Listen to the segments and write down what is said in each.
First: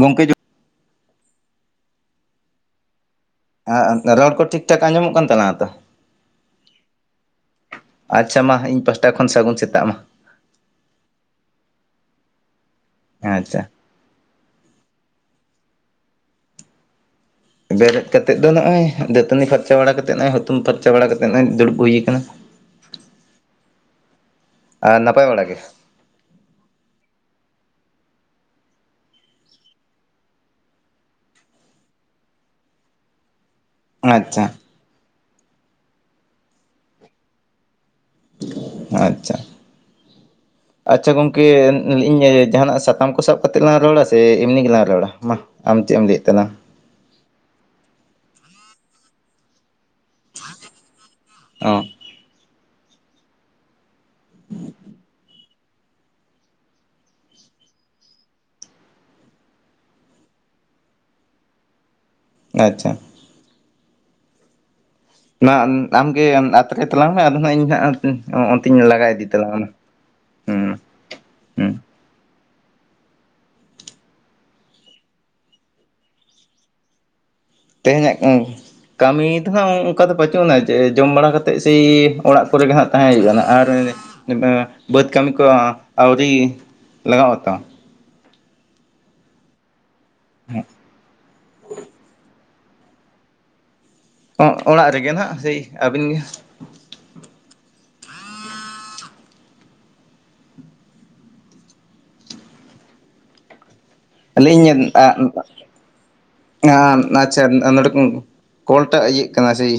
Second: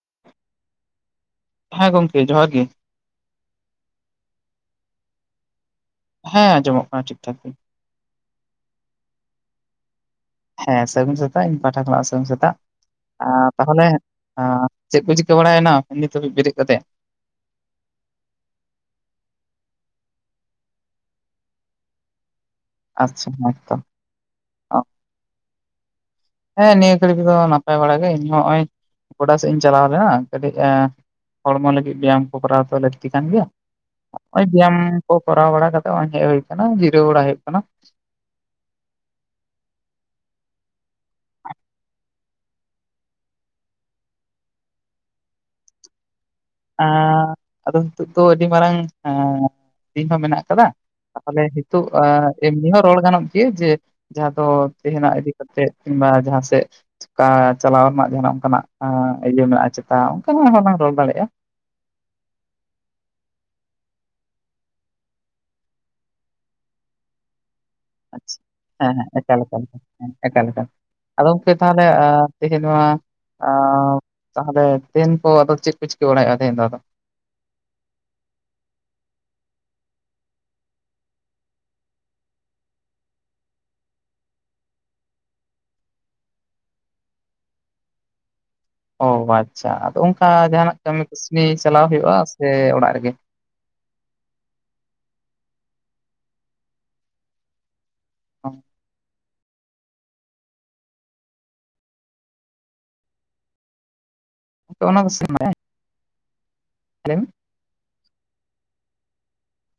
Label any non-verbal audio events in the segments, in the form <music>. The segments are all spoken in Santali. ᱜᱚᱝᱠᱮ ᱡᱚ ᱦᱮᱸ ᱜᱚᱝᱠᱮ, ᱡᱚᱦᱟᱨ ᱜᱮ᱾ ᱦᱮᱸ ᱮᱱᱛᱮ ᱨᱚᱲ ᱠᱚ ᱴᱷᱤᱠ ᱴᱷᱟᱠ ᱟᱸᱡᱚᱢᱚᱜ ᱠᱟᱱ ᱛᱟᱞᱟᱝᱟ ᱛᱚ? ᱦᱮᱸ, ᱟᱡᱚᱢᱚᱜ ᱠᱟᱱᱟ ᱴᱷᱤᱠ ᱴᱷᱟᱠ ᱜᱮ᱾ ᱟᱪᱪᱷᱟ ᱢᱟ, ᱤᱧ ᱯᱟᱥᱴᱟ ᱠᱷᱚᱱ ᱥᱟᱜᱩᱱ ᱥᱮᱛᱟᱜ ᱢᱟ᱾ ᱦᱮᱸ ᱥᱟᱹᱜᱩᱱ ᱥᱮᱛᱟᱜ, ᱤᱧ ᱯᱟᱦᱴᱟ ᱠᱷᱚᱱᱟᱜ ᱦᱚᱸ ᱥᱟᱹᱜᱩᱱ ᱥᱮᱛᱟᱜ, ᱟᱪᱪᱷᱟ᱾ ᱛᱟᱦᱚᱞᱮ ᱪᱮᱜ ᱠᱚ ᱪᱤᱠᱟᱹ ᱵᱟᱲᱟᱭᱮᱱᱟ ᱱᱤᱛ ᱦᱟᱹᱵᱤᱡ ᱵᱮᱨᱮᱫ ᱠᱟᱛᱮ? ᱵᱮᱨᱮᱫ ᱠᱟᱛᱮᱜ ᱫᱚ ᱱᱚᱜᱼᱚᱭ ᱫᱟᱹᱛᱟᱹᱱᱤ ᱯᱷᱟᱨᱪᱟ ᱵᱟᱲᱟ ᱠᱟᱛᱮᱜ ᱱᱚᱜᱚᱭ ᱦᱩᱛᱩᱢ ᱯᱷᱟᱨᱪᱟ ᱵᱟᱲᱟ ᱠᱟᱛᱮᱜ ᱱᱚᱜᱼᱚᱭ ᱫᱩᱲᱩᱵ ᱦᱩᱭ ᱠᱟᱱᱟ᱾ ᱟᱪᱪᱷᱟ, ᱦᱮᱸ ᱛᱚ᱾ ᱟᱨ ᱱᱟᱯᱟᱭ ᱵᱟᱲᱟ ᱜᱮ? ᱦᱮᱸ ᱱᱤᱭᱟᱹ ᱜᱷᱟᱹᱲᱤᱠ ᱫᱚ ᱱᱟᱯᱟᱭ ᱵᱟᱲᱟ ᱜᱮ, ᱤᱧ ᱦᱚᱸᱜᱼᱚᱭ ᱜᱚᱰᱟ ᱥᱮᱫ ᱤᱧ ᱪᱟᱞᱟᱣ ᱞᱮᱱᱟ ᱠᱟᱹᱴᱤᱡ ᱮ ᱦᱚᱲᱢᱚ ᱞᱟᱹᱜᱤᱫ ᱵᱮᱭᱟᱢ ᱠᱚ ᱠᱚᱨᱟᱣ ᱛᱚ ᱞᱟᱹᱠᱛᱤ ᱠᱟᱱ ᱜᱮᱭᱟ᱾ ᱦᱚᱜ-ᱚᱭ ᱟᱪᱪᱷᱟ ᱵᱮᱭᱟᱢ ᱠᱚ ᱠᱚᱨᱟᱣ ᱵᱟᱲᱟ ᱠᱟᱛᱮᱜ ᱦᱚᱜ-ᱚᱭ ᱦᱮᱡ ᱦᱩᱭ ᱟᱠᱟᱱᱟ, ᱡᱤᱨᱟᱹᱣ ᱵᱟᱲᱟ ᱦᱩᱭᱩᱜ ᱠᱟᱱᱟ᱾ ᱟᱪᱪᱷᱟ᱾ ᱟᱪᱪᱷᱟ ᱜᱚᱝᱠᱮ, ᱤᱧ ᱡᱟᱦᱟᱸᱱᱟᱜ ᱥᱟᱛᱟᱢ ᱠᱚ ᱥᱟᱵ ᱠᱟᱛᱮᱜ ᱞᱟᱝ ᱨᱚᱲᱟ ᱥᱮ ᱮᱢᱱᱤ ᱜᱮᱞᱟᱝ ᱨᱚᱲᱟ? ᱢᱟ ᱟᱢ ᱪᱮᱫ ᱮᱢ ᱞᱟᱹᱭᱮᱫ ᱛᱟᱞᱟᱝᱼᱟ ᱾ ᱟᱸᱻ ᱟᱫᱚ ᱱᱤᱛᱳᱜ ᱫᱚ ᱟᱹᱰᱤ ᱢᱟᱨᱟᱝ ᱦᱮᱸ᱾ ᱥᱤᱧ ᱦᱚᱸ ᱢᱮᱱᱟᱜ ᱟᱠᱟᱫᱟ ᱛᱟᱦᱚᱞᱮ ᱱᱤᱛᱚᱜ ᱚ ᱟ ᱾ ᱮᱢᱱᱤ ᱦᱚᱸ ᱨᱚᱲ ᱜᱟᱱᱚᱜ ᱜᱮᱭᱟ ᱡᱮ ᱡᱟᱦᱟᱸ ᱫᱚ ᱛᱮᱦᱮᱱᱟᱜ ᱤᱫᱤ ᱠᱟᱛᱮᱜ ᱠᱤᱢᱵᱟ ᱡᱟᱦᱟᱸ ᱥᱮᱫ ᱪᱤᱠᱟ ᱪᱟᱞᱟᱣ ᱨᱮᱱᱟᱜ ᱡᱟᱦᱟᱱᱟᱜ ᱚᱱᱠᱟᱱᱟᱜ ᱟ ᱤᱭᱟᱹ ᱢᱮᱱᱟᱜᱼᱟ ᱪᱮᱛᱟ ᱚᱱᱠᱟᱱᱟᱜ ᱦᱚᱸᱞᱟᱝ ᱨᱚᱲ ᱫᱟᱲᱮᱜᱼᱟ᱾ ᱟᱪᱪᱷᱟ᱾ ᱚᱱᱟ ᱟᱢ ᱟᱢᱜᱮ ᱟᱛᱨᱮ ᱛᱟᱞᱟᱝ ᱢᱮ ᱟᱫᱚ ᱱᱟᱦᱟᱸᱜ ᱤᱧ ᱦᱟᱸᱜ ᱟᱪᱪᱷᱟ ᱚᱸ ᱚᱱᱛᱮᱧ ᱦᱮᱸ ᱞᱟᱜᱟ ᱦᱮᱸ ᱤᱫᱤ ᱮᱠᱟᱞ ᱛᱟᱞᱟᱝᱼᱟ ᱮᱠᱟᱞ ᱚᱱᱟ, ᱦᱮᱸ ᱮᱠᱟᱞ ᱦᱩᱸ ᱮᱠᱟᱞ ᱟᱫᱚ ᱠᱮ ᱦᱩᱸ᱾ ᱛᱟᱞᱦᱮ ᱮ ᱛᱮᱦᱤᱧ ᱱᱚᱣᱟ ᱟᱨ ᱛᱟᱦᱚᱞᱮ ᱫᱮᱧ ᱠᱚ ᱟᱫᱚ ᱪᱮᱫ ᱠᱚ ᱪᱤᱠᱟᱹ ᱵᱟᱲᱟᱭᱮᱜ-ᱟ ᱛᱮᱦᱮᱧ ᱫᱚ ᱟᱫᱚ? ᱛᱮᱦᱮᱧᱟᱜ ᱠᱟᱹᱢᱤ ᱠᱟᱹᱢᱤ ᱫᱚ ᱱᱟᱦᱟᱜ ᱚᱝᱠᱟ ᱫᱚ ᱵᱟᱹᱪᱩᱜ ᱟᱱᱟ ᱡᱮ ᱡᱚᱢ ᱵᱟᱲᱟ ᱠᱟᱛᱮᱜ ᱥᱮᱭ ᱚᱲᱟᱜ ᱠᱚᱨᱮᱜᱮ ᱱᱟᱦᱟᱜ ᱛᱟᱦᱮᱸ ᱦᱩᱭᱩᱜᱼᱟ ᱠᱟᱱᱟ, ᱟᱨ ᱵᱟᱝᱼᱟ ᱵᱟᱹᱫᱽ ᱠᱟᱹᱢᱤ ᱠᱚ ᱟᱣᱨᱤ ᱞᱟᱜᱟᱣ ᱟᱛᱚ ᱚ ᱵᱟᱪᱪᱷᱟ ᱟᱫᱚ ᱚᱱᱠᱟ ᱡᱟᱦᱟᱱᱟᱜ ᱠᱟᱹᱢᱤ ᱠᱟᱹᱥᱱᱤ ᱪᱟᱞᱟᱣ ᱦᱩᱭᱩᱜᱼᱟ ᱥᱮ ᱚᱲᱟᱜ ᱨᱮᱜᱮ? ᱚᱜ ᱚᱲᱟᱜ ᱨᱮᱜᱮ ᱱᱟᱦᱟᱜ ᱥᱮᱭ ᱟᱹᱵᱤᱱ ᱜᱮ? ᱦᱚᱸ ᱟᱞᱤᱧ ᱚᱱᱟ ᱠᱚ ᱟᱜ ᱱᱟ ᱞᱟᱹᱭ ᱢᱮ ᱱᱟᱪᱟᱱ ᱟᱸᱫᱚᱲ ᱠᱚ ᱠᱚᱞᱴᱟᱜ ᱤᱭᱟᱹᱜ ᱠᱟᱱᱟ ᱥᱮᱭ,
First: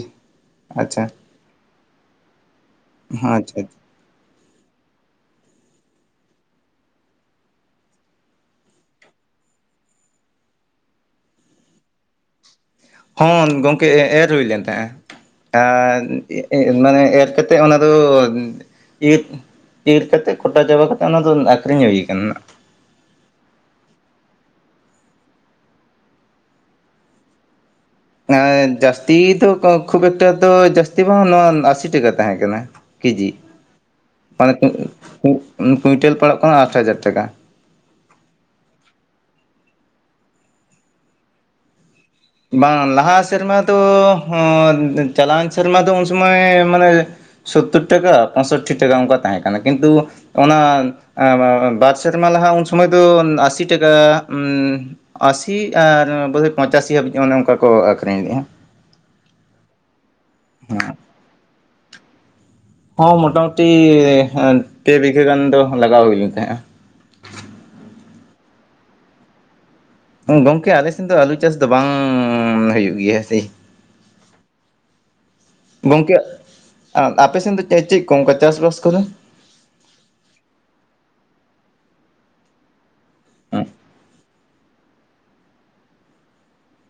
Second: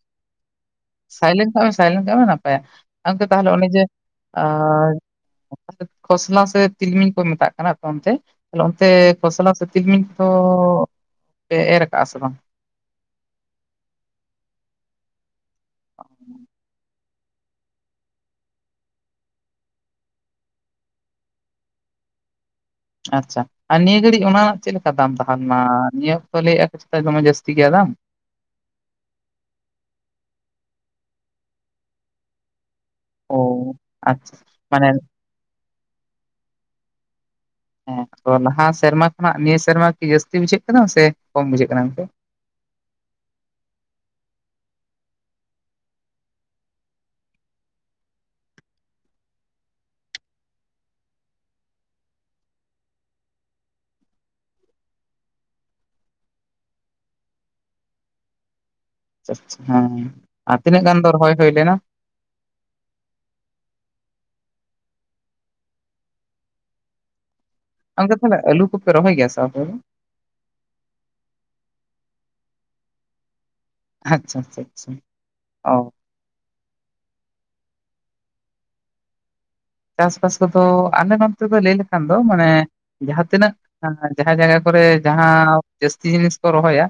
ᱟᱪᱪᱷᱟ᱾ ᱥᱟᱭᱞᱮᱱᱴ ᱠᱟᱜ ᱢᱮ ᱥᱟᱭᱞᱮᱱᱴ ᱠᱟᱜ ᱢᱮ ᱱᱟᱯᱟᱭᱟ᱾ ᱜᱚᱢᱠᱮ ᱛᱟᱦᱚᱞᱮ ᱟᱪᱪᱷᱟ ᱚᱱᱮ ᱡᱮ ᱟᱻ ᱠᱷᱚᱥᱞᱟ ᱥᱮ ᱛᱤᱞᱢᱤᱧ ᱠᱚ ᱢᱮᱛᱟᱜ ᱠᱟᱱᱟ ᱟᱯᱮ ᱚᱱᱛᱮ? ᱚᱱᱛᱮ ᱠᱷᱚᱥᱞᱟ ᱥᱮ ᱛᱤᱞᱢᱤᱧ ᱠᱚᱫᱚᱻ ᱯᱮ ᱮᱨ ᱠᱟᱜᱼᱟ ᱥᱮ ᱵᱟᱝ? ᱦᱚᱸ ᱜᱚᱝᱠᱮ ᱮᱨ ᱦᱩᱭ ᱞᱮᱱ ᱛᱟᱦᱮᱸᱜᱼᱟ ᱟᱨ <inaudible> ᱢᱟᱱᱮ ᱮᱨ ᱠᱟᱛᱼᱼ ᱛᱮᱫ ᱚᱱᱟᱫᱚ ᱤᱨᱻ ᱤᱨ ᱠᱟᱛᱮᱜ ᱠᱚᱴᱟ ᱪᱟᱵᱟ ᱠᱟᱛᱮᱜ ᱚᱱᱟᱫᱚ ᱟᱹᱠᱷᱨᱤᱧ ᱦᱩᱭ ᱟᱠᱟᱱᱟ᱾ ᱟᱪᱪᱷᱟ, ᱟᱨ ᱱᱤᱭᱟᱹ ᱜᱷᱟᱹᱲᱤᱡ ᱚᱱᱟ ᱪᱮᱫ ᱞᱮᱠᱟ ᱫᱟᱢ ᱛᱟᱦᱮ ᱞᱮᱱᱟ ᱱᱤᱭᱟᱹ ᱚᱠᱛᱚ ᱞᱟᱹᱭᱮᱜ ᱟ ᱫᱚᱢᱮ ᱡᱟᱹᱥᱛᱤ ᱜᱮᱭᱟ ᱫᱟᱢ? ᱮᱸ ᱡᱟᱹᱥᱛᱤ ᱫᱚ ᱠᱷᱩᱵ ᱮᱠᱴᱟ ᱫᱚ ᱡᱟᱹᱥᱛᱤ ᱵᱟᱝ ᱱᱚᱣᱟ ᱟᱥᱤ ᱴᱟᱠᱟ ᱛᱟᱦᱮᱸ ᱠᱟᱱᱟ ᱾ ᱠᱮᱡᱤ᱾ ᱚ ᱢᱟᱱᱮ ᱠᱩᱸᱜ ᱠᱩᱸᱜ ᱠᱩᱸᱭᱴᱮᱞ ᱯᱟᱲᱟᱜ ᱠᱟᱱᱟ ᱟᱴ ᱦᱟᱡᱟᱨ ᱴᱟᱠᱟ᱾ ᱦᱮᱸ ᱛᱚ, ᱞᱟᱦᱟ ᱥᱮᱨᱢᱟ ᱠᱷᱚᱱᱟᱜ ᱱᱤᱭᱟᱹ ᱥᱮᱨᱢᱟ ᱠᱤ ᱡᱟᱹᱥᱛᱤ ᱵᱩᱡᱷᱟᱹᱜ ᱠᱟᱱᱟ ᱥᱮ ᱠᱚᱢ ᱵᱩᱡᱷᱟᱹᱜ ᱠᱟᱱᱟ ᱚᱱᱛᱮ? ᱵᱟᱝ ᱞᱟᱦᱟ ᱥᱮᱨᱢᱟ ᱫᱚ ᱦᱚᱸ ᱪᱟᱞᱟᱣᱮᱱ ᱥᱮᱨᱢᱟ ᱫᱚ ᱩᱱ ᱥᱚᱢᱚᱭ ᱢᱟᱱᱮ ᱥᱳᱛᱛᱳᱨ ᱴᱟᱠᱟ ᱯᱚᱸᱥᱳᱴᱴᱤ ᱴᱟᱠᱟ ᱚᱱᱠᱟ ᱛᱟᱦᱮᱸ ᱠᱟᱱᱟ, ᱠᱤᱱᱛᱩ ᱚᱱᱟ ᱮ ᱮ ᱵᱟᱨ ᱥᱮᱨᱢᱟ ᱞᱟᱦᱟ ᱩᱱ ᱥᱚᱢᱚᱭ ᱫᱚ ᱟᱥᱤ ᱴᱟᱠᱟ ᱩᱸ ᱟᱥᱤ ᱟᱨ ᱵᱳ ᱯᱚᱸᱪᱟᱥᱤ ᱦᱟᱹᱵᱤᱡ ᱚᱱᱮ ᱚᱝᱠᱟ ᱠᱚ ᱟᱹᱷᱨᱤᱧ ᱞᱮᱫᱼᱟ᱾ ᱦᱮᱸ ᱟᱨ ᱛᱤᱱᱟᱹᱜ ᱜᱟᱱ ᱫᱚᱨ ᱨᱚᱦᱚᱭ ᱦᱩᱭ ᱞᱮᱱᱟ? ᱦᱚᱸ ᱢᱚᱴᱟ ᱢᱩᱴᱤ ᱮ ᱯᱮ ᱵᱤᱜᱷᱟᱹ ᱜᱟᱱ ᱫᱚ ᱞᱟᱜᱟᱣ ᱦᱩᱭ ᱞᱮᱱ ᱛᱟᱦᱮᱸᱜᱼᱟ। ᱚᱱᱠᱟ ᱛᱟᱞᱦᱮ ᱟᱹᱞᱩ ᱠᱚᱯᱮ ᱨᱚᱦᱚᱭ ᱜᱮᱭᱟ ᱥᱮ ᱟᱯᱮ ᱫᱚ ᱜᱚᱝᱠᱮ ᱟᱞᱮ ᱥᱮᱱ ᱫᱚ ᱟᱞᱩ ᱪᱟᱥ ᱫᱚ ᱵᱟᱝᱼᱼ ᱦᱩᱭᱩᱜ ᱜᱮᱭᱟ ᱥᱮ ᱟᱪᱪᱷᱟ ᱟᱪᱪᱷᱟ ᱟᱪᱪᱷᱟ। ᱚ ᱜᱚᱝᱠᱮ ᱟ ᱟᱯᱮᱥᱮᱱ ᱫᱚ ᱪᱮᱫ ᱪᱮᱫ ᱠᱚ ᱚᱱᱠᱟ ᱪᱟᱥᱵᱟᱥ ᱠᱚᱫᱚ? ᱪᱟᱥᱵᱟᱥ ᱠᱚᱫᱚ ᱟᱞᱮ ᱱᱚᱛᱮᱫᱚ ᱞᱟᱹᱭ ᱞᱮᱠᱷᱟᱱ ᱫᱚ ᱢᱟᱱᱮ ᱡᱟᱦᱟᱸ ᱛᱤᱱᱟᱹᱜ ᱦᱩᱸ ᱡᱟᱦᱟᱸ ᱡᱟᱭᱜᱟ ᱠᱚᱨᱮ ᱡᱟᱦᱟᱸ ᱡᱟᱹᱥᱛᱤ ᱡᱤᱱᱤᱥ ᱠᱚ ᱨᱚᱦᱚᱭᱟ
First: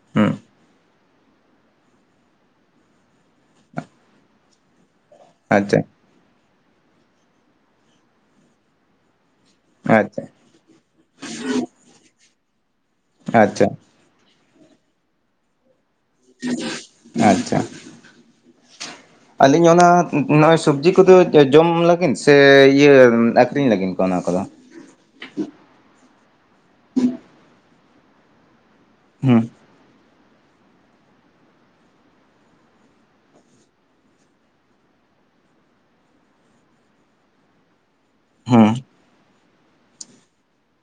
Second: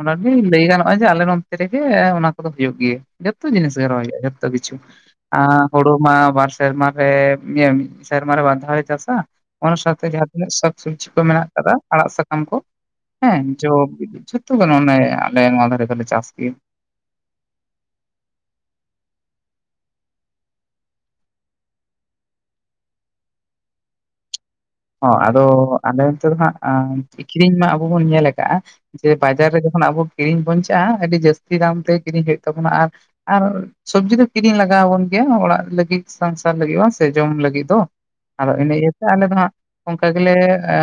ᱚᱱᱟ ᱠᱤ ᱦᱩᱸ ᱞᱟᱹᱭ ᱜᱟᱱᱚ ᱱᱚᱜᱼᱚᱭ ᱡᱮ ᱟᱞᱮ ᱱᱚᱛᱮ ᱨᱮᱜᱮ ᱚᱱᱟ ᱠᱚᱫᱚ ᱦᱩᱭᱩᱜ ᱜᱮᱭᱟ ᱡᱚᱛᱚ ᱡᱤᱱᱤᱥ ᱜᱮ ᱨᱚᱦᱚᱭ ᱦᱩᱭᱩᱜᱼᱟ ᱡᱚᱛᱚ ᱠᱤᱪᱷᱩ ᱟ ᱟᱪᱪᱷᱟ ᱦᱩᱲᱩ ᱢᱟ ᱵᱟᱨ ᱥᱮᱨᱢᱟᱨ ᱨᱮ ᱤᱭᱟᱹ ᱢᱤᱫ ᱥᱮᱨᱢᱟ ᱨᱮ ᱵᱟᱨ ᱫᱷᱟᱣ ᱞᱮ ᱪᱟᱥᱟ। ᱚᱱᱟ ᱥᱟᱶᱛᱮ ᱟᱪᱪᱷᱟ ᱡᱟᱦᱟᱸ ᱛᱤᱱᱟᱹᱜ ᱥᱟᱠ ᱥᱚᱵᱽᱡᱤ ᱠᱚ ᱢᱮᱱᱟᱜ ᱟᱠᱟᱫᱟ ᱟᱲᱟᱜ ᱥᱟᱠᱟᱢ ᱠᱚ ᱦᱮᱸ ᱟᱪᱪᱷᱟ ᱡᱚ ᱵᱤᱞᱤ ᱡᱷᱚᱼᱼ <unintelligible> ᱟᱞᱮ ᱱᱚᱣᱟ ᱫᱷᱟᱨᱮ ᱫᱚᱞᱮ ᱪᱟᱥ ᱜᱮᱭᱟ ᱟᱪᱪᱷᱟ, ᱟᱹᱞᱤᱧ ᱚᱱᱟ ᱱᱚᱜᱼᱚᱭ ᱥᱚᱵᱽᱡᱤ ᱠᱚᱫᱚ ᱡᱚᱢ ᱞᱟᱹᱜᱤᱫ ᱥᱮ ᱤᱭᱟᱹ ᱟᱹᱠᱷᱨᱤᱧ ᱞᱟᱹᱜᱤᱫ ᱠᱚ ᱚᱱᱟ ᱠᱚᱫᱚ? ᱦᱚᱸ ᱟᱫᱚ ᱟᱞᱮ ᱚᱱᱛᱮ ᱫᱚ ᱦᱟᱸᱜ ᱟᱹᱠᱷᱨᱤᱧ ᱢᱟ ᱟᱵᱚ ᱵᱚᱱ ᱧᱮᱞ ᱟᱠᱟᱜᱼᱟ ᱡᱮ ᱵᱟᱡᱟᱨ ᱦᱩᱸ ᱨᱮ ᱠᱷᱚᱱᱟᱜ ᱟᱵᱚ ᱠᱤᱨᱤᱧ ᱵᱚᱱ ᱪᱟᱜᱼᱟ ᱟᱹᱰᱤ ᱡᱟᱹᱥᱛᱤ ᱫᱟᱢ ᱛᱮ ᱠᱤᱨᱤᱧ ᱦᱩᱭᱩᱜ ᱛᱟᱵᱚᱱᱟ ᱟᱨ, ᱟᱨ ᱥᱚᱵᱽᱡᱤ ᱫᱚ ᱠᱤᱨᱤᱧ ᱞᱟᱜᱟᱣ ᱟᱵᱚᱱ ᱜᱮᱭᱟ ᱚᱲᱟᱜ ᱞᱟᱹᱜᱤᱫ ᱥᱚᱝᱥᱟᱨ ᱞᱟᱹᱜᱤᱫ ᱦᱚᱸ ᱥᱮ ᱡᱚᱢ ᱞᱟᱹᱜᱤᱫ ᱫᱚ ᱾ ᱟᱫᱚ ᱦᱩᱸ ᱤᱭᱮᱹ ᱜᱮᱛᱮ ᱟᱞᱮ ᱫᱚ ᱦᱟᱸᱜ ᱚᱝᱠᱟ ᱜᱮᱞᱮ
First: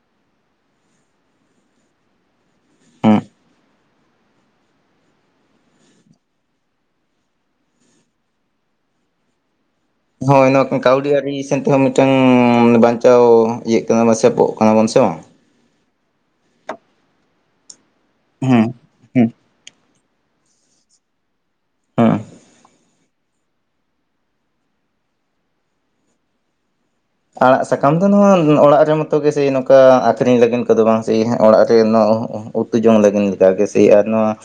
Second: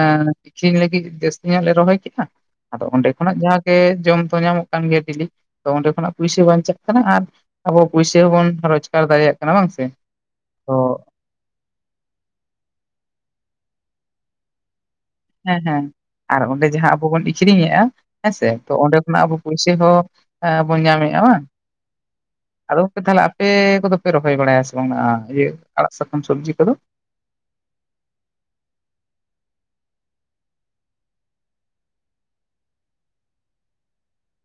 <inaudible> ᱟᱹᱠᱷᱨᱤᱧ ᱞᱟᱹᱜᱤᱫ ᱡᱟᱹᱥᱛᱤ ᱧᱚᱜ ᱞᱮ ᱨᱚᱦᱚᱭ ᱠᱮᱫᱟ ᱾ ᱟᱫᱚ ᱚᱸᱰᱮ ᱦᱩᱸ ᱠᱷᱚᱱᱟᱜ ᱡᱟᱦᱟᱸ ᱜᱮ ᱡᱚᱢ ᱛᱚ ᱧᱟᱢᱚᱜ ᱠᱟᱱ ᱜᱮᱭᱟ ᱰᱮᱞᱤ ᱛᱚ ᱚᱸᱰᱮ ᱠᱷᱚᱱᱟᱜ ᱯᱩᱭᱥᱟᱹ ᱵᱟᱧᱪᱟᱜ ᱠᱟᱱᱟ ᱟᱨ ᱟᱵᱚ ᱯᱩᱭᱥᱟᱹ ᱦᱚᱸᱵᱚᱱ ᱨᱚᱡᱽᱜᱟᱨ ᱫᱟᱲᱮᱭᱟᱜ ᱠᱟᱱᱟ ᱵᱟᱝ ᱥᱮ? ᱦᱳᱭ ᱛᱚ <inaudible> ᱠᱟᱹᱣᱰᱤ ᱟᱹᱨᱤ ᱮᱱ ᱛᱮᱦᱚᱸ ᱢᱤᱫᱴᱟᱝ ᱵᱟᱧᱪᱟᱣ ᱤᱭᱟᱹᱜ ᱠᱟᱱᱟ ᱥᱮᱯᱚᱜ ᱠᱟᱱᱟ ᱵᱚᱱ ᱥᱮ ᱵᱟᱝ? ᱦᱮᱸ ᱦᱮᱸ ᱟᱨ ᱚᱸᱰᱮ ᱡᱟᱦᱟᱸ ᱟᱵᱚ ᱵᱚᱱ ᱤᱪᱨᱤᱧᱮᱜᱼᱟ ᱦᱮᱸᱥᱮ ᱦᱩᱸ ᱛᱚ ᱚᱸᱰᱮ ᱠᱷᱚᱱᱟᱜ ᱦᱩᱸ ᱟᱵᱚ, ᱯᱚᱭᱥᱟᱹ ᱦᱚᱸ ᱮᱸ ᱵᱚᱱ ᱧᱟᱢᱮᱫᱼᱟ ᱵᱟᱝ? ᱦᱩᱸᱜ ᱦᱩᱸ, ᱟᱫᱚᱯᱮ ᱛᱟᱞᱦᱮ ᱟᱯᱮ ᱠᱚᱫᱚ ᱯᱮ ᱨᱚᱦᱚᱭ ᱵᱟᱲᱟᱭᱟ ᱥᱮ ᱵᱟᱝ ᱤᱭᱟᱹ ᱟᱲᱟᱜ ᱥᱟᱠᱟᱢ ᱥᱚᱵᱽᱡᱤ ᱠᱚᱫᱚ? ᱟᱲᱟᱜ ᱥᱟᱠᱟᱢ ᱫᱚ ᱱᱚᱣᱟ ᱚᱲᱟᱜ ᱨᱮ ᱢᱚᱛᱚ ᱜᱮ ᱥᱮ ᱱᱚᱝᱠᱟ ᱟᱹᱠᱷᱨᱤᱧ ᱞᱟᱹᱜᱤᱫ ᱠᱚᱫᱚ ᱵᱟᱝ ᱥᱮ ᱚᱲᱟᱜ ᱨᱮ ᱱᱚᱣᱟ ᱩᱛᱩ ᱡᱚᱝ ᱞᱟᱹᱜᱤᱫ ᱞᱮᱠᱟᱜᱮ ᱥᱮ ᱟᱨ ᱱᱚᱣᱟ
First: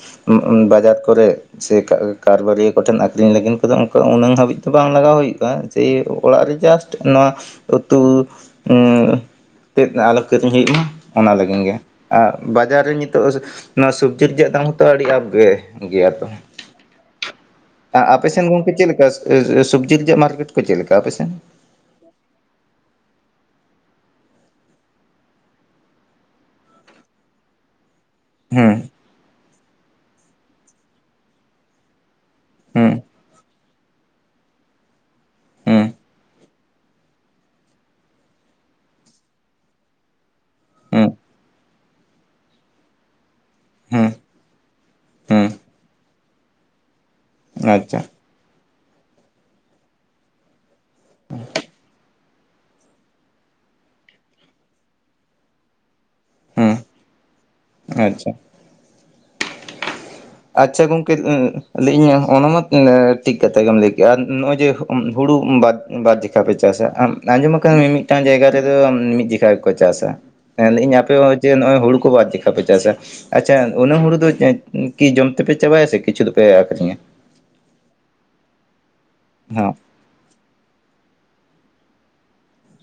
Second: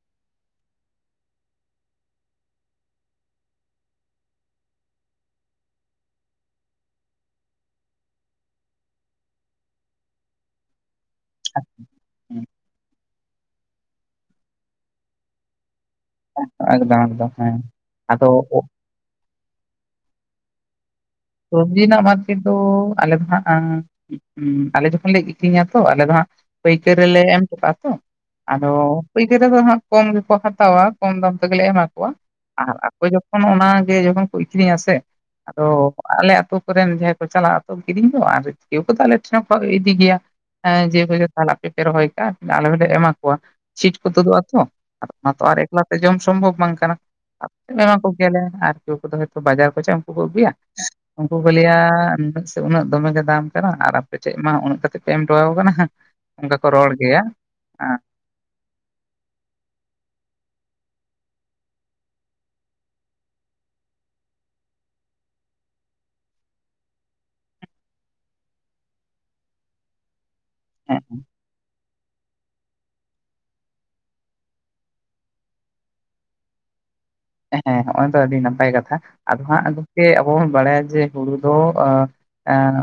ᱵᱟᱡᱟᱨ ᱠᱚᱨᱮ ᱥᱮ <inaudible> ᱠᱟᱨᱵᱟᱨᱤᱭᱟᱹ ᱠᱚ ᱴᱷᱮᱱ ᱟᱹᱠᱷᱨᱤᱧ ᱞᱟᱹᱜᱤᱱ ᱠᱚᱫᱚ ᱚᱱᱠᱟ ᱩᱱᱟᱹᱝ ᱦᱟᱹᱵᱤᱡ ᱫᱚ ᱵᱟᱝ ᱞᱟᱜᱟᱣ ᱦᱩᱭᱩᱜᱼᱟ ᱾ ᱛᱮ ᱚᱲᱟᱜ ᱨᱮ ᱡᱟᱥᱴ ᱱᱚᱣᱟ ᱩᱛᱩ <inaudible> ᱛᱮᱫ ᱟᱞᱚ ᱠᱤᱨᱤᱧ ᱦᱩᱭᱩᱜ ᱢᱟ ᱚᱱᱟ ᱞᱟᱹᱜᱤᱱ ᱜᱮ ᱟᱨ ᱵᱟᱡᱟᱨ ᱨᱮ ᱱᱤᱛᱚᱜ ᱱᱚᱣᱟ ᱥᱚᱵᱽᱡᱤ ᱨᱮᱭᱟᱜ ᱫᱟᱢ ᱦᱚᱸᱛᱚ ᱟᱹᱰᱤ ᱟᱯ ᱜᱮ ᱜᱮᱭᱟ ᱛᱚ? ᱮᱠᱫᱚᱢ ᱮᱠᱫᱚᱢ ᱦᱮᱸ ᱟ ᱟᱯᱮ ᱟᱫᱚ ᱥᱮᱱ ᱜᱚᱝᱠᱮ ᱪᱮᱫ ᱞᱮᱠᱟ? <inaudible> ᱥᱚᱵᱽᱡᱤ ᱨᱮᱭᱟᱜ ᱢᱟᱨᱠᱮᱴ ᱠᱚ ᱪᱮᱫ ᱞᱮᱠᱟ ᱟᱯᱮᱥᱮᱱ? ᱥᱚᱵᱽᱡᱤ ᱨᱮᱱᱟᱜ ᱢᱟᱨᱠᱮᱴ ᱫᱚ ᱟᱞᱮ ᱫᱚ ᱦᱟᱸᱜ <inaudible> ᱟᱞᱮ ᱡᱚᱠᱷᱚᱱ ᱞᱮ ᱟᱹᱠᱷᱨᱤᱧᱟ ᱛᱚ ᱟᱞᱮ ᱫᱚ ᱦᱟᱸᱜ ᱯᱟᱹᱭᱠᱟᱨ ᱨᱮᱞᱮ ᱮᱢ ᱴᱚᱜ ᱠᱟᱜᱼᱟ ᱛᱚ, ᱟᱫᱚ ᱦᱩᱸ ᱯᱟᱹᱭᱠᱟᱨ ᱨᱮᱫᱚ ᱦᱟᱸᱜ ᱠᱚᱢ ᱜᱮᱠᱚ ᱦᱟᱛᱟᱣᱟ ᱠᱚᱢ ᱫᱟᱢ ᱛᱮᱜᱮᱞᱮ ᱮᱢᱟ ᱠᱚᱣᱟ ᱾ ᱟᱨ ᱦᱩᱸ ᱟᱠᱚ ᱡᱚᱠᱟᱷᱚᱱ ᱚᱱᱟᱜᱮ ᱡᱚᱠᱷᱚᱱ ᱠᱚ ᱟᱹᱠᱷᱨᱤᱧᱟ ᱥᱮ ᱟᱫᱚ ᱦᱩᱸ ᱟᱞᱮ ᱟᱹᱛᱳ ᱠᱚᱨᱮᱱ ᱡᱟᱦᱟᱸᱭ ᱠᱚ ᱪᱟᱞᱟᱜᱼᱟᱛᱚ ᱠᱤᱨᱤᱧ ᱫᱚ ᱟᱨ ᱤᱭᱟᱹ ᱠᱚᱫᱚ ᱟᱞᱮ ᱴᱷᱮᱱ ᱠᱚᱣᱟᱜ ᱜᱮ ᱤᱫᱤ ᱜᱮᱭᱟ ᱾ ᱮᱸ ᱡᱮ ᱦᱩᱸ ᱠᱚ <inaudible> ᱟᱯᱮ ᱯᱮ ᱨᱚᱦᱚᱭ ᱠᱟᱜᱼᱟ ᱟᱞᱮ ᱦᱚᱸᱞᱮ ᱮᱢᱟ ᱠᱚᱣᱟ ᱾ ᱪᱷᱤᱴ ᱠᱚ ᱦᱩᱸ ᱛᱩᱫᱩᱜ ᱟᱛᱚ ᱟᱨ ᱚᱱᱟ ᱛᱚ ᱦᱩᱸ ᱟᱨ ᱮᱠᱞᱟ ᱛᱮ ᱡᱚᱢ ᱥᱚᱢᱵᱷᱚᱵᱽ ᱵᱟᱝ ᱠᱟᱱᱟ ᱾ ᱮᱢᱟ ᱟᱪᱪᱷᱟ ᱠᱚ ᱜᱮᱭᱟᱞᱮ ᱟᱨ ᱠᱮᱣ ᱠᱚᱫᱚ ᱦᱚᱛᱚ ᱵᱟᱡᱟᱨ ᱠᱚ ᱪᱟᱜᱼᱟ ᱩᱱᱠᱩ ᱠᱚ ᱟᱹᱜᱩᱭᱟ ᱾ ᱩᱱᱠᱩ ᱠᱚ ᱞᱟᱹᱭᱟ ᱩᱱᱟᱹᱜ ᱫᱚᱢᱮ ᱜᱮ ᱫᱟᱢ ᱠᱟᱱᱟ ᱟᱨ ᱟᱯᱮ ᱴᱮᱜ ᱢᱟ ᱩᱱᱟᱹᱜ ᱠᱟᱛᱤᱡ ᱯᱮ ᱮᱢᱴᱚᱣᱟ ᱠᱟᱱᱟ ᱾ ᱚᱱᱠᱟ ᱠᱚ ᱦᱩᱸ ᱨᱚᱲ ᱜᱮᱭᱟ ᱾ ᱟᱪᱪᱷᱟ, ᱟᱪᱪᱷᱟ ᱜᱚᱝᱠᱮ ᱞᱟᱹᱭ ᱤᱧ ᱚᱱᱟ ᱢᱟ ᱴᱷᱤᱠ ᱠᱟᱛᱷᱟ ᱜᱮᱢ ᱞᱟᱹᱭ ᱠᱮᱜᱼᱟ ᱱᱚᱜᱼᱚᱭ ᱡᱮ ᱦᱩᱲᱩ ᱵᱟᱫ ᱵᱟᱨ ᱡᱤᱠᱷᱟ ᱯᱮ ᱪᱟᱥᱟ ᱟᱸᱡᱚᱢ ᱠᱟᱜ ᱢᱤᱢᱤᱫᱴᱟᱝ ᱡᱟᱭᱜᱟ ᱨᱮᱫᱚ ᱢᱤᱫ ᱡᱷᱤᱠᱟ, ᱠᱚ ᱪᱟᱥᱟ ᱾ ᱢᱮᱱ ᱱᱟᱹᱧ ᱦᱮᱸ ᱟᱯᱮ ᱦᱚᱸ ᱡᱮ ᱱᱚᱜᱼᱚᱭ ᱦᱩᱲᱩ ᱠᱚ ᱵᱟᱨ ᱡᱮᱠᱷᱟ ᱯᱮ ᱪᱟᱥᱟ ᱟᱪᱪᱷᱟ ᱚᱱᱟ ᱦᱩᱲᱩ ᱫᱚ ᱠᱤ ᱡᱚᱢ ᱛᱮᱯᱮ ᱪᱟᱵᱟᱭᱟ ᱥᱮ ᱠᱤᱪᱷᱩ ᱫᱚ ᱯᱮ ᱟᱹᱠᱷᱨᱤᱧᱟ? ᱦᱮᱸ ᱦᱚᱜᱼᱚᱭ ᱫᱚ ᱟᱹᱰᱤ ᱱᱟᱯᱟᱭ ᱠᱟᱛᱷᱟ ᱟᱫᱚ ᱦᱟᱸᱜ ᱦᱚᱸ ᱟᱫᱚ ᱮ ᱟᱵᱚ ᱵᱚᱱ ᱵᱟᱲᱟᱭᱟ ᱡᱮ ᱦᱩᱲᱩ ᱫᱚ ᱚᱸ ᱮᱸ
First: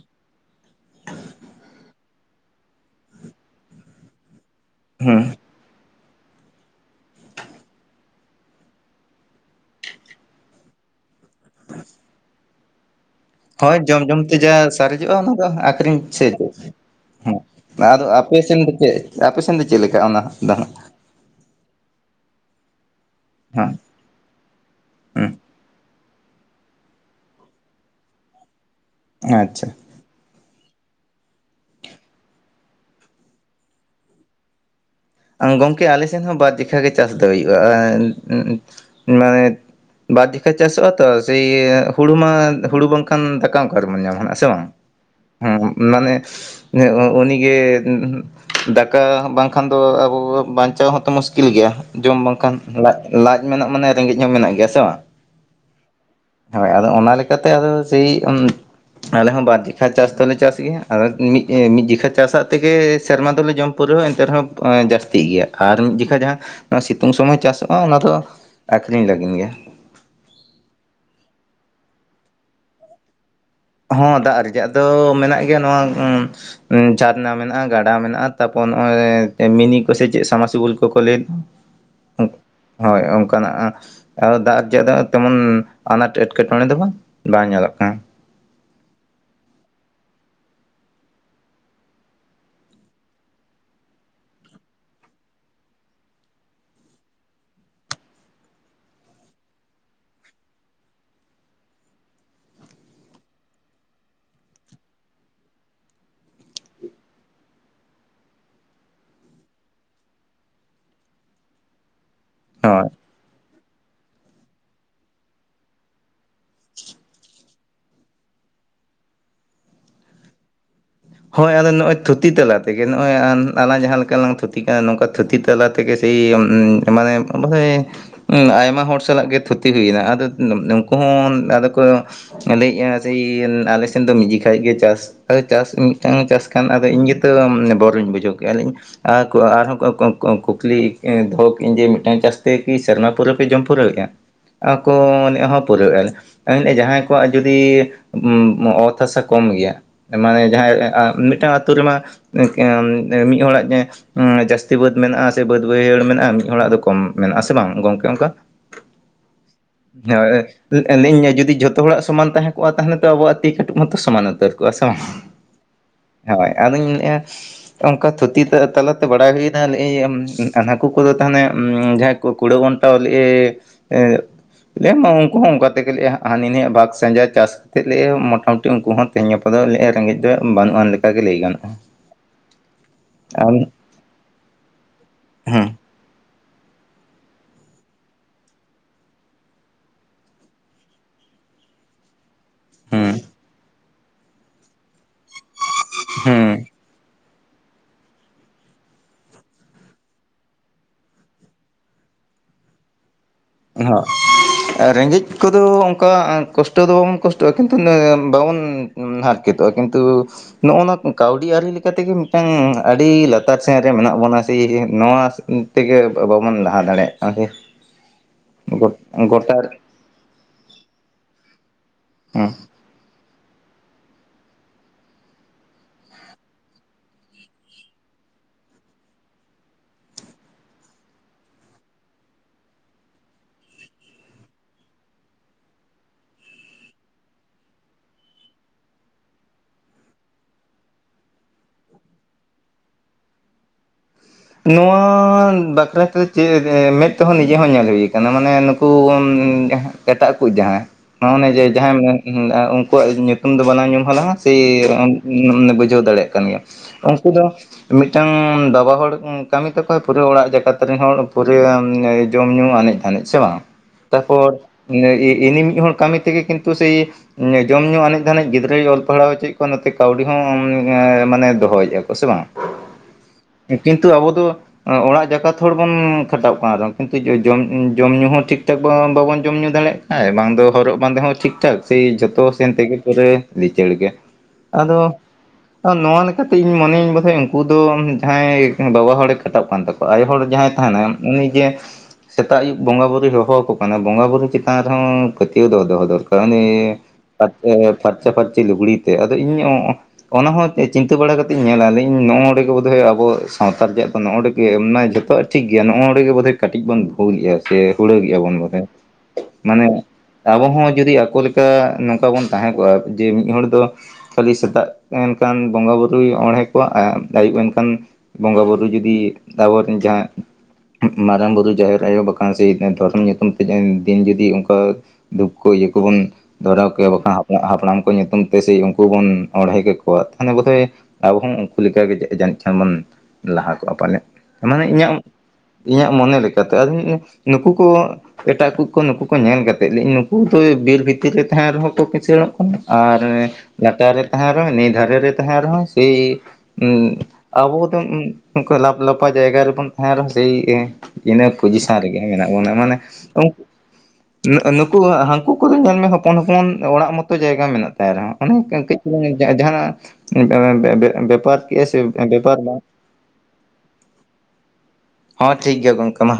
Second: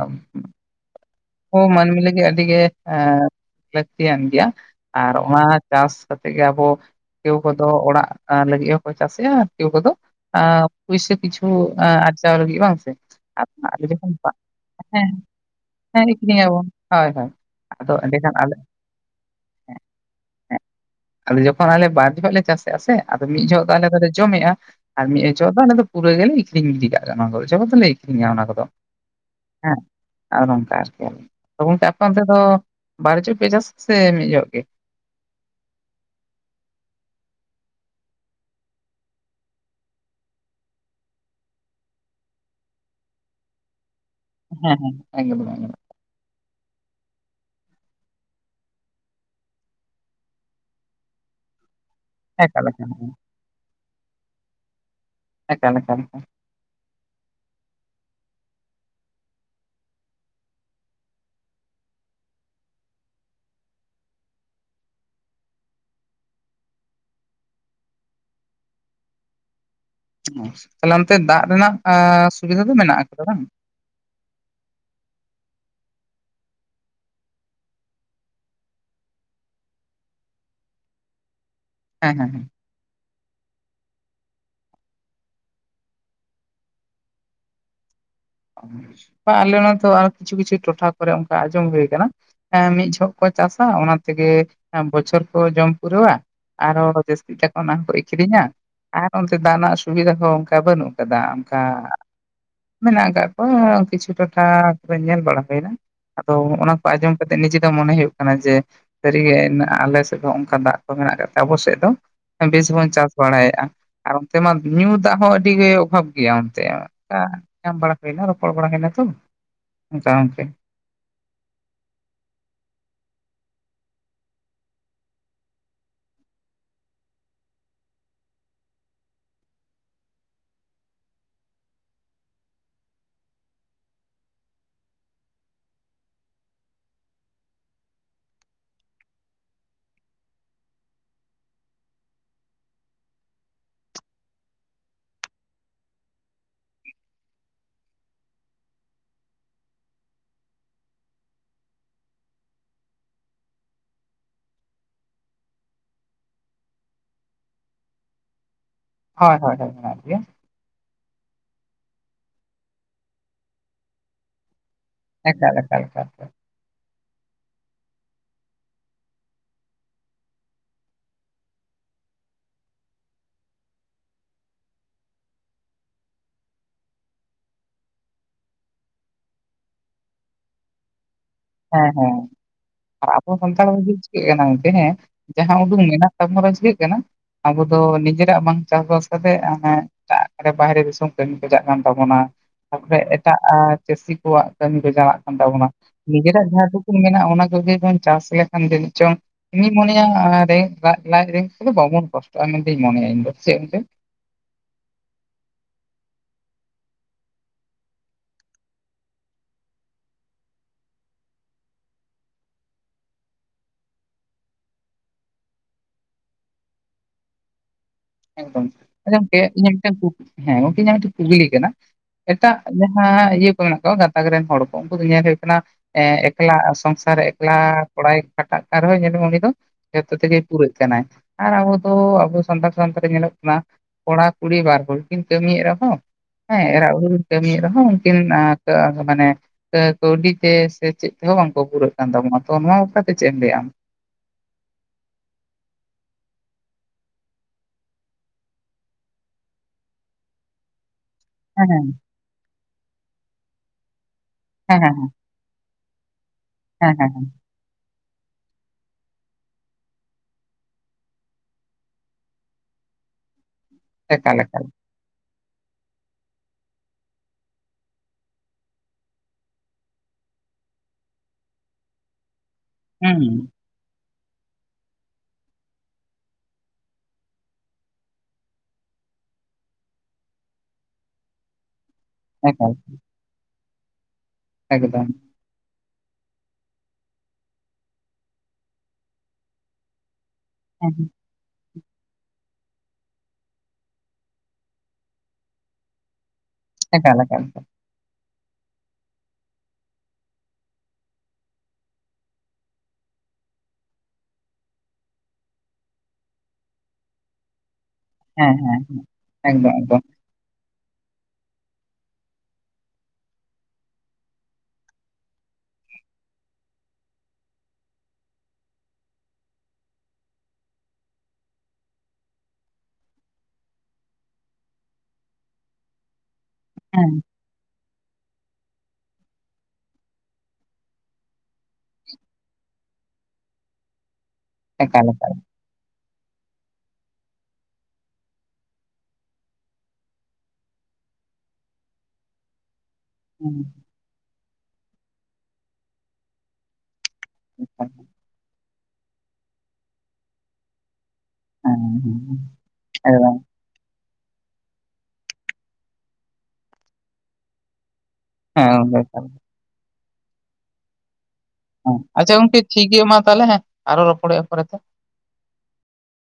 <inaudible> ᱦᱚᱸ ᱢᱟᱹᱱᱢᱤ ᱞᱟᱹᱜᱤᱫ ᱟᱹᱰᱤ ᱜᱮ ᱮᱸ ᱞᱟᱹᱠᱛᱤᱭᱟᱱ ᱜᱮᱭᱟ ᱟᱨ ᱦᱩᱸ ᱚᱱᱟ ᱪᱟᱥ ᱠᱟᱛᱮᱜ ᱜᱮ ᱟᱵᱚᱼᱼ ᱠᱮᱣ ᱠᱚᱫᱚ ᱚᱲᱟᱜ ᱞᱟᱹᱜᱤᱫ ᱦᱚᱸᱠᱚ ᱪᱟᱥᱮᱫᱼᱟ ᱠᱮᱣ ᱠᱚᱫᱚ ᱮᱸ ᱯᱩᱭᱥᱟᱹ ᱠᱤᱪᱷᱩ ᱮᱸ ᱟᱨᱡᱟᱣ ᱞᱟᱹᱜᱤᱫ ᱵᱟᱝ ᱥᱮ ᱾ ᱦᱳᱭ ᱡᱚᱢ ᱡᱚᱢᱛᱮ ᱡᱟ ᱥᱟᱨᱮᱡᱚᱜᱼᱟ ᱚᱱᱟ ᱫᱚ ᱟᱠᱷᱨᱤᱧ ᱦᱮᱸ ᱥᱮ ᱟᱹᱠᱷᱨᱤᱧ ᱟᱵᱚᱱ ᱪᱮᱫ? ᱦᱳᱭ ᱦᱳᱭ ᱦᱮᱸ ᱟᱫᱚ ᱟᱨ ᱮᱸᱰᱮᱠᱷᱟᱱ ᱟᱞᱮ ᱟᱯᱮᱥᱮᱱ ᱫᱚ ᱪᱮᱫ ᱟᱯᱮ ᱥᱮᱱ ᱫᱚ ᱪᱮᱫᱽ ᱞᱮᱠᱟ ᱚᱱᱟ ᱫᱚ? ᱟᱫᱚ ᱡᱚᱠᱷᱚᱱ ᱟᱞᱮ ᱵᱟᱨ ᱡᱚᱦᱚᱜ ᱞᱮ ᱪᱟᱥᱮᱜᱼᱟ ᱥᱮ ᱟᱫᱚ ᱢᱤᱫ ᱡᱚᱦᱚᱜ ᱦᱟᱸᱜ ᱫᱚ ᱟᱞᱮ ᱫᱚᱞᱮ ᱡᱚᱢᱮᱜᱼᱟ ᱾ ᱟᱨ ᱢᱤᱫ ᱦᱮᱸ ᱚᱡᱚᱜ ᱫᱚ ᱚᱱᱟ ᱫᱚ ᱯᱩᱨᱟᱹ ᱜᱮᱞᱮ ᱟᱹᱷᱨᱤᱧ ᱜᱤᱰᱤ ᱠᱟᱜ ᱠᱟᱱᱟ ᱚᱱᱟ ᱠᱚ ᱡᱚ ᱠᱚ ᱫᱚᱞᱮ ᱟᱹᱠᱷᱨᱤᱧᱟ ᱚᱱᱟ ᱠᱚᱫᱚ ᱦᱩᱸ ᱟᱪᱪᱷᱟ ᱦᱮᱸ ᱟᱨᱚᱢ ᱟᱨ ᱪᱮᱫ ᱛᱚ ᱜᱚᱝᱠᱮ ᱟᱯᱮ ᱚᱱᱛᱮ ᱫᱚ ᱵᱟᱨ ᱡᱚᱜ ᱯᱮ ᱪᱟᱥᱟ ᱥᱮ ᱢᱤᱫ ᱡᱚᱜ ᱜᱮ? ᱜᱚᱝᱠᱮ ᱟᱞᱮ ᱥᱮᱱ ᱦᱚᱸ ᱵᱟᱨ ᱡᱮᱠᱷᱟ ᱜᱮ ᱪᱟᱥ ᱫᱚ ᱦᱩᱭᱩᱜᱼᱟ ᱮᱸᱜᱻ ᱢᱟᱱᱮᱼᱼ ᱵᱟᱨ ᱫᱮᱠᱷᱟ ᱪᱟᱥᱚᱜᱼᱟ ᱛᱚ ᱥᱮᱭ ᱦᱩᱲᱩ ᱢᱟ ᱦᱩᱲᱩ ᱵᱟᱝᱠᱷᱟᱱ ᱫᱟᱠᱟ ᱚᱠᱟ ᱨᱮᱵᱚᱱ ᱧᱟᱢᱟ ᱱᱟᱜ ᱥᱮ ᱵᱟᱝ ᱦᱮᱸ ᱦᱮᱸ ᱮᱠᱫᱚᱢ ᱦᱩᱸ ᱮᱠᱫᱚᱢ ᱢᱟᱱᱮ ᱩᱱᱤ ᱜᱮ ᱫᱟᱠᱟ ᱵᱟᱝᱠᱷᱟᱱᱼᱼ ᱛᱚ ᱟᱵᱚ ᱵᱚ ᱵᱟᱧᱪᱟᱣ ᱦᱚᱸᱛᱚ ᱢᱩᱥᱠᱤᱞ ᱜᱮᱭᱟ ᱡᱚᱢ ᱵᱟᱝᱠᱷᱟᱱ ᱮᱠᱟᱞ ᱮᱠᱟᱞ ᱞᱟᱡᱼᱞᱟᱡ ᱢᱮᱱᱟᱜ ᱢᱟᱱᱮ ᱨᱮᱸᱜᱮᱡ ᱦᱚᱸ ᱢᱮᱱᱟᱜ ᱜᱮᱭᱟ ᱥᱮ ᱵᱟᱝ ᱮᱠᱟᱞ ᱮᱠᱟᱞ ᱮᱠᱟᱞ ᱦᱳᱭ ᱟᱫᱚ ᱚᱱᱟ ᱞᱮᱠᱟᱛᱮ ᱟᱫᱚ ᱥᱮᱭ ᱚᱱ ᱟᱞᱮᱦᱚᱸ ᱵᱟᱨ ᱡᱮᱠᱷᱟ ᱪᱟᱥ ᱫᱚᱞᱮ ᱪᱟᱥ ᱜᱮᱭᱟ ᱟᱨ ᱢᱤᱫ ᱢᱤᱫ ᱡᱮᱠᱷᱟ ᱪᱟᱥᱟᱜ ᱛᱮᱜᱮ ᱥᱮᱨᱢᱟ ᱫᱚᱞᱮ ᱡᱚᱢ ᱯᱩᱨᱟᱹᱣ ᱮᱱᱛᱮ ᱨᱮᱦᱚᱸ ᱡᱟᱹᱥᱛᱤᱜ ᱜᱮᱭᱟ ᱟᱨ ᱢᱤᱫ ᱡᱮᱠᱷᱟ ᱡᱟᱦᱟᱸ ᱥᱤᱛᱩᱝ ᱥᱚᱢᱚᱭ ᱪᱟᱥᱚᱜᱼᱟ ᱚᱱᱟ ᱫᱚᱼᱼ ᱟᱠᱷᱨᱤᱧ ᱞᱟᱹᱜᱤᱱ ᱜᱮ ᱾ ᱛᱟᱞᱦᱮ ᱚᱱᱛᱮ ᱫᱟᱜ ᱨᱮᱱᱟᱜ ᱮᱸ ᱥᱩᱵᱤᱫᱟ ᱫᱚ ᱢᱮᱱᱟᱜ ᱟᱠᱟᱫᱟ ᱵᱟᱝ ᱾ ᱦᱚᱸ ᱫᱟᱜ ᱨᱮᱭᱟᱜ ᱫᱚ ᱢᱮᱱᱟᱜ ᱜᱮᱭᱟ ᱱᱚᱣᱟ ᱚᱸ ᱡᱷᱟᱨᱱᱟ ᱢᱮᱱᱟᱜᱼᱟ ᱜᱟᱰᱟ ᱢᱮᱱᱟᱜᱼᱟ ᱛᱟᱨᱯᱚᱨ ᱱᱚᱜᱼᱚᱭ ᱢᱤᱱᱤ ᱠᱚ ᱥᱮ ᱪᱮᱫ ᱥᱟᱢᱟ ᱥᱤᱵᱩᱞ ᱠᱚᱠᱚ ᱞᱟᱹᱭ ᱫᱚ <inaudible> ᱦᱮᱸ ᱦᱮᱸ ᱦᱮᱸ ᱦᱳᱭ ᱚᱱᱠᱟᱱᱟᱜ ᱟᱸ ᱟᱫᱚ ᱫᱟᱜ ᱨᱮᱭᱟᱜ ᱫᱚ ᱛᱮᱢᱚᱱ ᱟᱱᱟᱴ ᱮᱴᱠᱮᱴᱚᱲᱮ ᱫᱚ ᱵᱟᱝ, ᱵᱟᱝ ᱧᱮᱞᱚᱜ ᱠᱟᱱᱟ ᱾ ᱵᱟ ᱟᱞᱮ ᱚᱱᱟ ᱛᱚ ᱟᱨ ᱠᱤᱪᱷᱩ ᱠᱤᱪᱷᱩ ᱴᱚᱴᱷᱟ ᱠᱚᱨᱮ ᱚᱱᱠᱟ ᱟᱸᱡᱚᱢ ᱦᱩᱭ ᱠᱟᱱᱟᱼᱼ ᱮᱸ ᱢᱤᱫ ᱡᱚᱦᱚᱜ ᱠᱚ ᱪᱟᱥᱟ ᱚᱱᱟ ᱛᱮᱜᱮ ᱵᱚᱪᱷᱚᱨ ᱠᱚ ᱡᱚᱢ ᱯᱩᱨᱟᱹᱣᱟ ᱾ ᱟᱨᱦᱚᱸ ᱡᱟᱹᱥᱛᱤ ᱛᱮᱠᱚ ᱚᱱᱟ ᱠᱚ ᱟᱹᱠᱷᱨᱤᱧᱟ ᱾ ᱟᱨ ᱚᱱᱛᱮ ᱫᱟᱜ ᱨᱮᱱᱟᱜ ᱥᱩᱵᱤᱫᱟ ᱠᱚ ᱚᱱᱠᱟ ᱵᱟᱹᱱᱩᱜ ᱠᱟᱫᱟ ᱚᱱᱠᱟ ᱢᱮᱱᱟᱜ ᱟᱠᱟᱜ ᱳᱭ ᱦᱚᱸ ᱠᱤᱪᱷᱩ ᱴᱚᱴᱷᱟ ᱠᱚᱨᱮ ᱧᱮᱞ ᱵᱟᱲᱟ ᱦᱩᱭᱱᱟ ᱟᱫᱚ ᱚᱱᱟ ᱠᱚ ᱟᱸᱡᱚᱢ ᱠᱟᱛᱮ ᱱᱤᱡᱮ ᱫᱚ ᱢᱚᱱᱮ ᱦᱩᱭᱩᱜ ᱠᱟᱱᱟ ᱡᱮ ᱥᱟᱹᱨᱤᱜᱮ ᱟᱞᱮ ᱥᱮᱫ ᱫᱚ ᱚᱱᱠᱟ ᱫᱟᱜ ᱠᱚ ᱢᱮᱱᱟᱜ ᱠᱟᱜ ᱛᱮ ᱟᱵᱚ ᱥᱮᱫ ᱫᱚ ᱵᱮᱥ ᱦᱳᱭ ᱵᱚᱱ ᱪᱟᱥ ᱵᱟᱲᱟᱭᱮᱜᱼᱟ ᱟᱨ ᱚᱱᱛᱮ ᱢᱟ ᱧᱩ ᱫᱟᱜ ᱦᱚᱸ ᱟᱹᱰᱤ ᱜᱮ ᱚᱵᱷᱟᱵᱽ ᱜᱮᱭᱟ ᱚᱱᱛᱮ ᱚᱱᱠᱟᱧ ᱵᱟᱲᱟ ᱦᱩᱭᱱᱟ ᱨᱚᱯᱚᱲ ᱵᱟᱲᱟ ᱦᱩᱭ ᱮᱱᱟ ᱛᱚ ᱚᱱᱠᱟ ᱚᱱᱛᱮ ᱦᱳᱭ ᱟᱫᱚ ᱱᱚᱜᱼᱚᱭ ᱛᱷᱩᱛᱤ ᱛᱟᱞᱟ ᱛᱮᱜᱮ ᱱᱚᱜᱼᱚᱭ ᱟᱞᱟᱝ ᱡᱟᱦᱟᱸ ᱞᱮᱠᱟ ᱞᱟᱝ ᱛᱷᱩᱛᱤ ᱠᱟᱱᱟ ᱱᱚᱝᱠᱟ ᱛᱷᱩᱛᱤ ᱛᱟᱞᱟ ᱛᱮᱜᱮ ᱥᱮᱭ ᱢᱟᱱᱮ ᱢᱟᱱᱮ ᱟᱭᱢᱟ ᱦᱚᱲ ᱥᱟᱞᱟᱜ ᱜᱮ ᱛᱷᱩᱛᱤ ᱦᱩᱭᱱᱟ ᱟᱫᱚ ᱩᱱᱩᱠᱩ ᱦᱚᱸ ᱟᱫᱚ ᱠᱚ ᱞᱟᱹᱭᱮᱫᱼᱟ ᱥᱮᱭ ᱟᱞᱮᱥᱮᱱ ᱫᱚ ᱢᱤᱫ ᱡᱮᱠᱷᱟ ᱜᱮ ᱪᱟᱥ ᱟᱫᱚ ᱪᱟᱥ ᱢᱤᱫᱴᱟᱝ ᱪᱟᱥ ᱠᱷᱟᱱ ᱟᱫᱚ ᱤᱧ ᱜᱮᱛᱚ ᱵᱚᱨᱤᱧ ᱵᱩᱡᱷᱟᱹᱣ ᱠᱮᱜᱼᱟ ᱞᱟᱹᱭᱼᱼ ᱟᱨ ᱠᱚ ᱟᱨᱦᱚᱸ ᱠᱚ ᱠᱚ ᱠᱚ ᱠᱩᱠᱞᱤ ᱫᱚᱦᱚ ᱠᱮᱜᱼᱟᱹᱧ ᱡᱮ ᱢᱤᱫᱴᱟᱱ ᱪᱟᱥᱛᱮ ᱠᱤ ᱥᱮᱨᱢᱟ ᱯᱩᱨᱟᱹᱣ ᱯᱮ ᱡᱚᱢ ᱯᱩᱨᱟᱹᱣᱮᱫᱼᱟ? ᱟᱠᱚ ᱢᱮᱱᱟ ᱦᱚᱸ ᱯᱩᱨᱟᱹᱣ ᱮᱜᱼᱟᱞᱮ ᱾ ᱡᱟᱦᱟᱸᱭ ᱠᱚᱣᱟᱜ ᱡᱚᱫᱤ ᱚᱛ ᱦᱟᱥᱟ ᱠᱚᱢ ᱜᱮᱭᱟ ᱢᱟᱱᱮ ᱡᱟᱦᱟᱸᱭ ᱟ ᱢᱤᱫᱴᱟᱝ ᱟᱛᱳ ᱨᱮᱢᱟ ᱢᱤᱫ ᱦᱚᱲᱟᱜ ᱡᱮ ᱩᱸ ᱡᱟᱹᱥᱛᱤ ᱵᱟᱹᱫ ᱢᱮᱱᱟᱜᱼᱟ, ᱥᱮ ᱵᱟᱹᱫ ᱵᱟᱹᱭᱦᱟᱹᱲ ᱢᱮᱱᱟᱜᱼᱟ ᱢᱤᱫ ᱦᱚᱲᱟᱜ ᱫᱚ ᱠᱚᱢ ᱢᱮᱱᱟᱜ ᱟᱥᱮ ᱵᱟᱝ ᱜᱚᱢᱠᱮ ᱚᱝᱠᱟ? ᱦᱳᱭ ᱦᱳᱭ ᱦᱳᱭ ᱢᱮᱱᱟᱜ ᱜᱮᱭᱟ <unintelligible> ᱟᱹᱞᱤᱧ ᱡᱩᱫᱤ ᱡᱷᱚᱛᱚ ᱦᱚᱲᱟᱜ ᱥᱚᱢᱟᱱ ᱛᱟᱦᱮᱸ ᱠᱚᱜᱼᱟ, ᱛᱟᱦᱚᱞᱮ ᱛᱚ ᱟᱵᱚᱣᱟᱜ ᱛᱤ ᱠᱟᱹᱴᱩᱵ ᱢᱟᱛᱚᱢᱟᱱ ᱩᱛᱟᱹᱨ ᱠᱚᱜᱼᱟ ᱦᱮᱸᱥᱮ ᱵᱟᱝ? ᱮᱠᱟᱞ ᱮᱠᱟᱞ ᱮᱠᱟᱞ᱾ ᱮᱠᱟᱞ ᱦᱮᱸ ᱟᱫᱩᱧ ᱞᱟᱹᱭ ᱮᱫ ᱟ ᱚᱝᱠᱟ ᱛᱷᱩᱛᱤ ᱛᱟᱞᱟᱛᱮ ᱵᱟᱲᱟᱭ ᱦᱩᱭᱱᱟ ᱦᱟᱹᱠᱩ ᱠᱚᱫᱚ ᱛᱟᱦᱞᱮ ᱛᱟᱦᱚᱞᱮ ᱡᱟᱦᱟᱸ ᱠᱩᱲᱳᱣ ᱚᱱᱴᱟᱣ ᱞᱟᱹᱭ ᱮᱜ ᱫᱮᱱ ᱢᱟ ᱩᱱᱠᱩ ᱦᱚᱸ ᱚᱝᱠᱟ ᱛᱮᱜᱮᱞᱮ ᱦᱟᱱᱤ ᱱᱤᱭᱟᱹᱟᱜ ᱵᱷᱟᱜᱽ ᱥᱮᱸᱡᱟ ᱪᱟᱥ ᱛᱮᱫ ᱞᱟᱹᱭᱟ ᱢᱚᱴᱟᱢᱩᱴᱤ ᱩᱱᱠᱩ ᱦᱚᱸ ᱛᱮᱦᱮᱧ ᱜᱟᱯᱟ ᱫᱚ ᱞᱟᱹᱭ ᱨᱮᱸᱜᱮᱡ ᱫᱚ ᱵᱟᱹᱱᱩᱜ ᱟᱱ ᱞᱮᱠᱟᱜᱮ ᱞᱟᱹᱭ ᱜᱟᱱᱚᱜ᱾ ᱦᱮᱸ ᱦᱮᱸ ᱟᱨ ᱟᱵᱚ ᱥᱟᱱᱛᱟᱲ ᱜᱚᱢᱠᱮ ᱪᱤᱠᱟᱹᱜ ᱠᱟᱱᱟ ᱮᱱᱛᱮ ᱦᱮᱸ ᱡᱟᱦᱟᱸ ᱦᱮᱸ ᱩᱰᱩᱠ ᱢᱮᱱᱟᱜ ᱛᱟᱨᱯᱚᱨᱮ ᱪᱤᱠᱟᱹᱜ ᱠᱟᱱᱟ, ᱟᱵᱚ ᱫᱚ ᱱᱤᱡᱮᱨᱟᱜ ᱵᱟᱝ ᱪᱟᱥ-ᱵᱟᱥ ᱠᱟᱛᱮᱜ ᱦᱟᱸᱱᱮ ᱮᱴᱟᱜ ᱟᱜ ᱨᱮ ᱵᱟᱦᱨᱮ ᱫᱤᱥᱚᱢ ᱠᱟᱹᱢᱤ ᱠᱚ ᱪᱟᱜᱠᱟᱱ ᱛᱟᱵᱚᱱᱟ, ᱛᱟᱯᱚᱨᱮ ᱦᱮᱸ ᱮᱴᱟᱜ ᱪᱟᱹᱥᱤ ᱠᱚᱣᱟᱜ ᱠᱟᱹᱢᱤ ᱠᱚ ᱪᱟᱞᱟᱜ ᱠᱟᱱ ᱛᱟᱵᱚᱱᱟ᱾ ᱦᱮᱸ ᱱᱤᱡᱮᱨᱟᱜ ᱡᱟᱦᱟᱸ ᱴᱩᱠᱩ ᱢᱮᱱᱟᱜᱼᱟ ᱚᱱᱟ ᱠᱚᱜᱮ ᱵᱚᱱ ᱪᱟᱥ ᱞᱮᱠᱷᱟᱱ ᱡᱟᱹᱱᱤᱡ ᱪᱚᱝ ᱤᱧ ᱫᱩᱧ ᱢᱚᱱᱮᱭᱟ ᱨᱮ ᱞᱟᱡ ᱨᱮ ᱛᱮᱫᱚ ᱵᱟᱵᱚᱱ ᱠᱚᱥᱴᱚᱜᱼᱟ ᱢᱮᱱᱛᱮᱧ ᱢᱚᱱᱮᱭᱟ ᱤᱧᱫᱚ ᱪᱮᱫ ᱜᱚᱢᱠᱮ? ᱦᱚᱸ ᱨᱮᱸᱜᱮᱡ ᱠᱚᱫᱚ ᱚᱝᱠᱟ ᱠᱚᱥᱴᱚ ᱫᱚ ᱵᱟᱵᱚᱱ ᱠᱚᱥᱴᱚᱜᱼᱟ ᱠᱤᱱᱛᱩ ᱟᱹ ᱵᱟᱵᱚᱱ ᱦᱟᱨᱠᱮᱛ ᱛᱚᱜᱼᱟ ᱠᱤᱱᱛᱩ ᱱᱚᱜ-ᱱᱚᱣᱟ ᱠᱟᱹᱣᱰᱤ ᱟᱹᱨᱤ ᱞᱮᱠᱟ ᱛᱮᱜᱮ ᱢᱤᱫᱴᱟᱱ ᱟᱹᱰᱤ ᱞᱟᱛᱟᱨ ᱥᱮᱱ ᱨᱮ ᱢᱮᱱᱟᱜ ᱵᱚᱱᱟ ᱥᱮ ᱤᱭᱟᱹ ᱱᱚᱣᱟ ᱛᱮᱜᱮ ᱵᱟᱵᱚᱱ ᱞᱟᱦᱟ ᱫᱟᱲᱮᱭᱟᱜᱼᱟ᱾ ᱮᱠᱫᱚᱢ ᱟ ᱜᱚᱝᱠᱮ ᱤᱧᱟᱹᱜ ᱢᱤᱫᱴᱮᱱ ᱠᱩᱠᱞᱤ ᱦᱮᱸ ᱜᱚᱝᱠᱮ ᱤᱧᱟᱹᱜ ᱢᱤᱫᱴᱮᱱ ᱠᱩᱠᱞᱤ ᱠᱟᱱᱟ ᱦᱮᱸ ᱮᱴᱟᱜ ᱡᱟᱦᱟᱸ ᱤᱭᱟᱹ ᱠᱚ ᱢᱮᱱᱟᱜ ᱠᱚᱣᱟ ᱜᱟᱛᱟᱠ ᱨᱮᱱ ᱦᱚᱲ ᱠᱚ ᱩᱱᱠᱩ ᱫᱚ ᱧᱮᱞ ᱦᱩᱭᱩᱜ ᱠᱟᱱᱟ ᱮ ᱮᱠᱞᱟ ᱥᱚᱝᱥᱟᱨ ᱨᱮ ᱮᱠᱞᱟ ᱠᱚᱲᱟᱭ ᱠᱷᱟᱴᱟᱜ ᱠᱟᱱ ᱨᱮᱦᱚᱭ ᱧᱮᱞᱮ ᱢᱮ ᱩᱱᱤ ᱫᱚ ᱡᱷᱚᱛᱚ ᱛᱮᱜᱮᱭ ᱯᱩᱨᱟᱹᱜ ᱠᱟᱱᱟᱭ, ᱟᱨ ᱟᱵᱚ ᱫᱚ ᱟᱵᱚ ᱥᱟᱱᱛᱟᱲ ᱥᱟᱱᱛᱟᱲ ᱨᱮ ᱧᱮᱞᱚᱜ ᱠᱟᱱᱟ ᱠᱚᱲᱟ ᱠᱩᱲᱤ ᱵᱟᱨ ᱦᱚᱲ ᱠᱤᱱ ᱠᱟᱹᱢᱤᱭᱮᱫ ᱨᱮᱦᱚᱸ ᱦᱮᱸ ᱮᱨᱟ-ᱩᱨᱩ ᱠᱟᱹᱢᱤᱭᱮᱫ ᱨᱮᱦᱚᱸ ᱩᱱᱠᱤᱱ ᱠᱟ ᱢᱟᱱᱮ ᱠᱟᱹᱣᱰᱤ ᱛᱮ ᱥᱮ ᱪᱮᱫ ᱛᱮᱦᱚᱸ ᱵᱟᱝᱠᱚ ᱯᱩᱨᱟᱹᱜ ᱠᱟᱱ ᱛᱟᱢᱚᱱᱟ ᱛᱚ ᱱᱚᱣᱟ ᱵᱟᱠᱷᱟᱨ ᱛᱮ ᱪᱮᱫ ᱮᱢ ᱞᱟᱹᱭ ᱟᱢ? ᱱᱚᱣᱟ ᱵᱟᱠᱷᱨᱟᱛᱮ ᱪᱮᱫ ᱢᱮᱫ ᱛᱮᱦᱚᱸ ᱱᱤᱡᱮ ᱦᱚᱸ ᱧᱮᱞ ᱦᱩᱭ ᱠᱟᱱᱟ ᱢᱟᱱᱮ ᱱᱩᱠᱩ ᱡᱟᱦᱟᱸ ᱮᱴᱟᱜ ᱠᱚ ᱡᱟᱦᱟᱸ ᱱᱚᱜᱚᱱᱮ ᱡᱮ ᱦᱮᱸ ᱡᱟᱦᱟᱸᱭ ᱩᱱᱠᱩᱣᱟᱜ ᱧᱩᱛᱩᱢ ᱫᱚ ᱵᱟᱞᱟᱝ ᱧᱩ ᱦᱟᱞᱟᱝᱼᱟ ᱥᱮ ᱦᱮᱸ ᱦᱮᱸ ᱚᱱ ᱩᱸ ᱵᱩᱡᱷᱟᱹᱣ ᱫᱟᱲᱮᱭᱟᱜ ᱠᱟᱱ ᱜᱮᱭᱟ, ᱦᱮᱸ ᱦᱮᱸ ᱦᱮᱸ ᱦᱮᱸ ᱩᱱᱠᱩ ᱫᱚ ᱢᱤᱫᱴᱟᱝ ᱵᱟᱵᱟ ᱦᱚᱲ ᱩᱸ ᱠᱟᱹᱢᱤ ᱛᱟᱠᱚ ᱯᱩᱨᱮ ᱚᱲᱟᱜ ᱡᱟᱠᱟᱛ ᱨᱮᱱ ᱦᱚᱲ ᱯᱩᱨᱮ ᱡᱚᱢ ᱧᱩ ᱟᱱᱮᱡ ᱫᱷᱟᱱᱮᱡ ᱥᱮ ᱵᱟᱝ? ᱮᱠᱟᱞ ᱛᱟᱯᱚᱨ ᱮᱠᱟᱞ ᱤᱱᱤ ᱢᱤᱫ ᱦᱚᱲ ᱠᱟᱹᱢᱤ ᱛᱮᱜᱮ ᱠᱤᱱᱛᱩ ᱥᱮᱭ ᱡᱚᱢ ᱧᱩ ᱟᱱᱮᱡ-ᱫᱷᱟᱱᱮᱡ ᱜᱤᱫᱽᱨᱟᱹᱭ ᱚᱞ ᱯᱟᱲᱦᱟᱣ ᱦᱚᱪᱚᱭᱮᱜ ᱠᱚᱣᱟ ᱱᱚᱛᱮ ᱠᱟᱹᱣᱰᱤ ᱦᱚᱸ ᱢᱟᱱᱮ ᱫᱚᱦᱚᱭᱮᱫᱼᱟ, ᱠᱚ ᱥᱮ ᱵᱟᱝᱟ? ᱦᱩᱸ᱾ ᱠᱤᱱᱛᱩ ᱟᱵᱚ ᱫᱚ ᱚᱲᱟᱜ ᱡᱟᱠᱟᱛ ᱦᱚᱲ ᱵᱚᱱ ᱠᱷᱟᱴᱟᱜ ᱠᱟᱱᱟ ᱨᱮᱦᱚᱸ ᱠᱤᱱᱛᱩ ᱡᱚᱢ ᱧᱩ ᱦᱚᱸ ᱴᱷᱤᱠ ᱴᱷᱟᱠ ᱵᱟᱵᱚᱱ ᱡᱚᱢ ᱧᱩ ᱫᱟᱲᱮᱜ ᱦᱮᱸ ᱵᱟᱝ ᱫᱚ ᱦᱚᱨᱚᱜ ᱵᱟᱸᱫᱮ ᱦᱚᱸ ᱴᱷᱤᱠ-ᱴᱷᱟᱠ ᱥᱮᱭ ᱡᱚᱛᱚ ᱮᱠᱟᱞ ᱥᱮᱱ ᱛᱮᱜᱮ ᱯᱩᱨᱟᱹ ᱞᱤᱪᱟᱹᱲ ᱜᱮ, ᱮᱠᱫᱚᱢ ᱟᱫᱚ ᱟ ᱱᱚᱣᱟ ᱞᱮᱠᱟᱛᱮ ᱤᱧ ᱢᱚᱱᱮᱭ ᱤᱧ ᱵᱳᱫᱷᱚᱭ ᱩᱝᱠᱩ ᱫᱚ ᱡᱟᱦᱟᱸᱭ ᱵᱟᱵᱟ ᱦᱚᱲᱮ ᱠᱷᱴᱟᱜ ᱠᱟᱱ ᱛᱟᱠᱚᱣᱟ ᱟᱭᱳ ᱦᱚᱲ ᱡᱟᱦᱟᱸᱭ ᱦᱮᱸ ᱛᱟᱦᱮᱸᱱᱟᱭ ᱩᱱᱤ ᱡᱮ ᱥᱮᱛᱟᱜ ᱟᱹᱭᱩᱵ ᱵᱚᱸᱜᱟ ᱵᱳᱨᱩᱭ ᱦᱚᱦᱚ ᱟᱠᱚ ᱠᱟᱱᱟ ᱵᱚᱸᱜᱟ ᱵᱳᱨᱳ ᱪᱮᱛᱟᱱ ᱨᱮᱦᱚᱸ ᱯᱟᱹᱛᱭᱟᱹᱣ ᱫᱚ ᱫᱚᱦᱚ ᱫᱚᱨᱠᱟᱨ ᱩᱱᱤ ᱮᱠᱟᱞ ᱮᱠᱟᱞ ᱠᱮ ᱯᱷᱟᱨᱪᱟ-ᱯᱷᱟᱨᱪᱤ ᱞᱩᱜᱽᱲᱤ ᱛᱮ ᱟᱫᱚ ᱤᱧᱦᱩᱧ ᱚᱧ ᱚᱱᱟ ᱦᱚᱸ ᱪᱤᱱᱛᱟᱹ ᱵᱟᱲᱟ ᱠᱟᱛᱮᱧ ᱧᱮᱞᱟ ᱞᱤᱧ ᱱᱚᱜ ᱱᱚᱰᱮ ᱜᱮ ᱵᱳᱫᱷᱚᱭ ᱟᱵᱚ ᱥᱟᱶᱛᱟ ᱨᱮᱡᱟᱜ ᱫᱚ ᱱᱚᱜ ᱱᱚᱰᱮ ᱜᱮ ᱮᱢ ᱚᱱᱟ ᱡᱚᱛᱚᱣᱟᱜ ᱴᱷᱤᱠ ᱜᱮᱭᱟ, ᱱᱚᱜ ᱱᱚᱰᱮ ᱜᱮ ᱵᱚᱫᱷᱚᱭ ᱠᱟᱹᱴᱤᱡ ᱵᱚᱱ ᱵᱷᱩᱞᱮᱜᱼᱟ᱾ ᱥᱮ ᱦᱩᱲᱟᱹᱜ ᱜᱮᱜᱼᱟ ᱦᱮᱸ ᱵᱚᱱ ᱦᱮᱸ ᱵᱚᱫᱷᱚᱭ ᱦᱮᱸ ᱮᱠᱫᱚᱢ ᱮᱠᱫᱚᱢ ᱢᱟᱱᱮᱼᱼ ᱟᱵᱚ ᱦᱚᱸ ᱡᱩᱫᱤ ᱟᱠᱚ ᱞᱮᱠᱟ, ᱱᱚᱝᱠᱟ ᱵᱚᱱ ᱛᱟᱦᱮᱸ ᱠᱚᱜ-ᱟ ᱡᱮ ᱢᱤᱫ ᱦᱚᱲ ᱫᱚᱼᱼ ᱠᱷᱟᱹᱞᱤ ᱥᱮᱛᱟᱜ ᱮᱱᱠᱟᱱ ᱵᱚᱸᱜᱟ ᱵᱩᱨᱩᱭ ᱚᱬᱦᱮᱸ ᱠᱚᱣᱟ ᱟᱨ ᱟᱹᱭᱩᱵ ᱮᱱᱠᱟᱱᱼᱼ ᱵᱚᱸᱜᱟ ᱵᱩᱨᱩ ᱡᱩᱫᱤ ᱟᱵᱚᱨᱮᱱ ᱡᱟᱦᱟᱸᱼᱼ ᱢᱟᱨᱟᱝ ᱵᱩᱨᱩ ᱡᱟᱦᱮᱨ ᱟᱭᱳ ᱵᱟᱠᱷᱟᱱ ᱥᱮ ᱫᱷᱚᱨᱚᱢ ᱧᱩᱛᱩᱢ ᱛᱮ ᱫᱤᱱ ᱡᱩᱫᱤ ᱚᱱᱠᱟᱼᱼ ᱫᱷᱩᱯ ᱠᱚ ᱤᱭᱟᱹ ᱠᱚᱵᱚᱱ ᱫᱷᱚᱨᱟᱣ ᱦᱮᱸ ᱠᱮᱭᱟ, ᱵᱟᱠᱷᱟᱱᱼᱼ <unintelligible> ᱦᱟᱯᱲᱟᱢ ᱠᱚ ᱧᱩᱛᱩᱢ ᱛᱮ ᱥᱮ ᱩᱱᱠᱩ ᱵᱚᱱ ᱚᱬᱦᱮᱸ ᱠᱮ ᱠᱚᱣᱟ ᱛᱟᱦᱞᱮ ᱵᱚᱫᱷᱚᱭ ᱟᱵᱚ ᱦᱚᱸᱼᱼ ᱩᱱᱠᱩ ᱞᱮᱠᱟᱜᱮ ᱡᱟᱹᱱᱤᱡ ᱠᱷᱟᱱ ᱵᱚᱱ ᱞᱟᱦᱟ ᱠᱚᱜᱼᱟ ᱯᱟᱞᱮ ᱢᱟᱱᱮ ᱮᱠᱟᱞ ᱤᱧᱟᱹᱜᱼᱼ ᱮᱠᱟᱞ ᱤᱧᱟᱹᱜ ᱢᱚᱱᱮ ᱞᱮᱠᱟ ᱛᱮ ᱟᱫᱚ <unintelligible> ᱱᱩᱠᱩ ᱠᱚᱼᱼ ᱮᱴᱟᱜ ᱠᱩ ᱠᱷᱚᱱ ᱱᱩᱠᱩ ᱠᱚ ᱧᱮᱞ ᱠᱟᱛᱮᱜ ᱞᱟᱹᱭᱮᱜ ᱟᱧ ᱱᱩᱠᱩ ᱫᱚ ᱵᱤᱨ ᱵᱷᱤᱛᱤᱨ ᱨᱮ ᱛᱟᱦᱮᱸ ᱨᱮᱦᱚᱸ ᱠᱚ ᱠᱤᱥᱟᱹᱬᱚᱜ ᱠᱟᱱᱟ᱾ ᱟᱨ ᱦᱩᱸ, ᱞᱟᱛᱟᱨ ᱨᱮ ᱛᱟᱦᱮᱱ ᱨᱮᱦᱚᱭ ᱱᱟᱹᱭ ᱫᱷᱟᱨᱮ ᱨᱮ ᱛᱟᱦᱮᱱ ᱨᱮᱦᱚᱭ ᱥᱮᱭ ᱩᱸᱼᱼ ᱟᱵᱚ ᱮᱠᱟᱞ, ᱫᱚ ᱞᱟᱯ ᱞᱟᱯᱟ ᱡᱟᱭᱜᱟ ᱨᱮᱵᱚᱱ ᱛᱟᱦᱮᱱ ᱨᱮᱦᱚᱸ ᱥᱮᱭ <unintelligible> ᱮᱼᱼ ᱤᱱᱟᱹ ᱦᱮᱸ ᱯᱚᱡᱤᱥᱮᱱ ᱦᱮᱸ ᱨᱮᱜᱮ ᱢᱮᱱᱟᱜ ᱵᱚᱱᱟ ᱢᱟᱱᱮ ᱮᱠᱫᱚᱢ ᱩᱱᱠᱩᱼᱼ ᱱᱩᱠᱩ ᱦᱟᱹᱱᱠᱩ ᱠᱚᱨᱮ ᱠᱷᱚᱱ ᱧᱮᱞ ᱢᱮ ᱦᱚᱯᱚᱱᱼᱦᱚᱯᱚᱱ ᱚᱲᱟᱜ ᱢᱚᱛᱚ ᱡᱟᱭᱜᱟ ᱢᱮᱱᱟᱜ ᱛᱟᱭ ᱨᱮᱦᱚᱸᱼᱼ <unintelligible> ᱚᱱᱮ ᱦᱮᱸ ᱚᱱᱠᱟ ᱠᱟᱹᱡ ᱜᱚᱝᱠᱮ ᱮᱠᱟᱞ ᱪᱩᱞᱩᱝ ᱡᱟᱦᱟᱱᱟᱜ ᱮᱸ ᱮᱸ ᱵᱮᱻ ᱵᱮᱯᱟᱨᱼᱼ <unintelligible> ᱟᱪᱪᱷᱟ ᱜᱚᱝᱠᱮ ᱴᱷᱤᱠ ᱜᱮᱭᱟ ᱢᱟ ᱛᱟᱦᱞᱮ ᱦᱮᱸ ᱟᱨᱚ ᱨᱚᱯᱚᱲ ᱦᱚᱭᱩᱜᱼᱟ ᱯᱚᱨᱮᱛᱮ᱾ ᱦᱚᱸ ᱴᱷᱤᱠ ᱜᱮᱭᱟ ᱜᱚᱝᱠᱮ ᱢᱟ᱾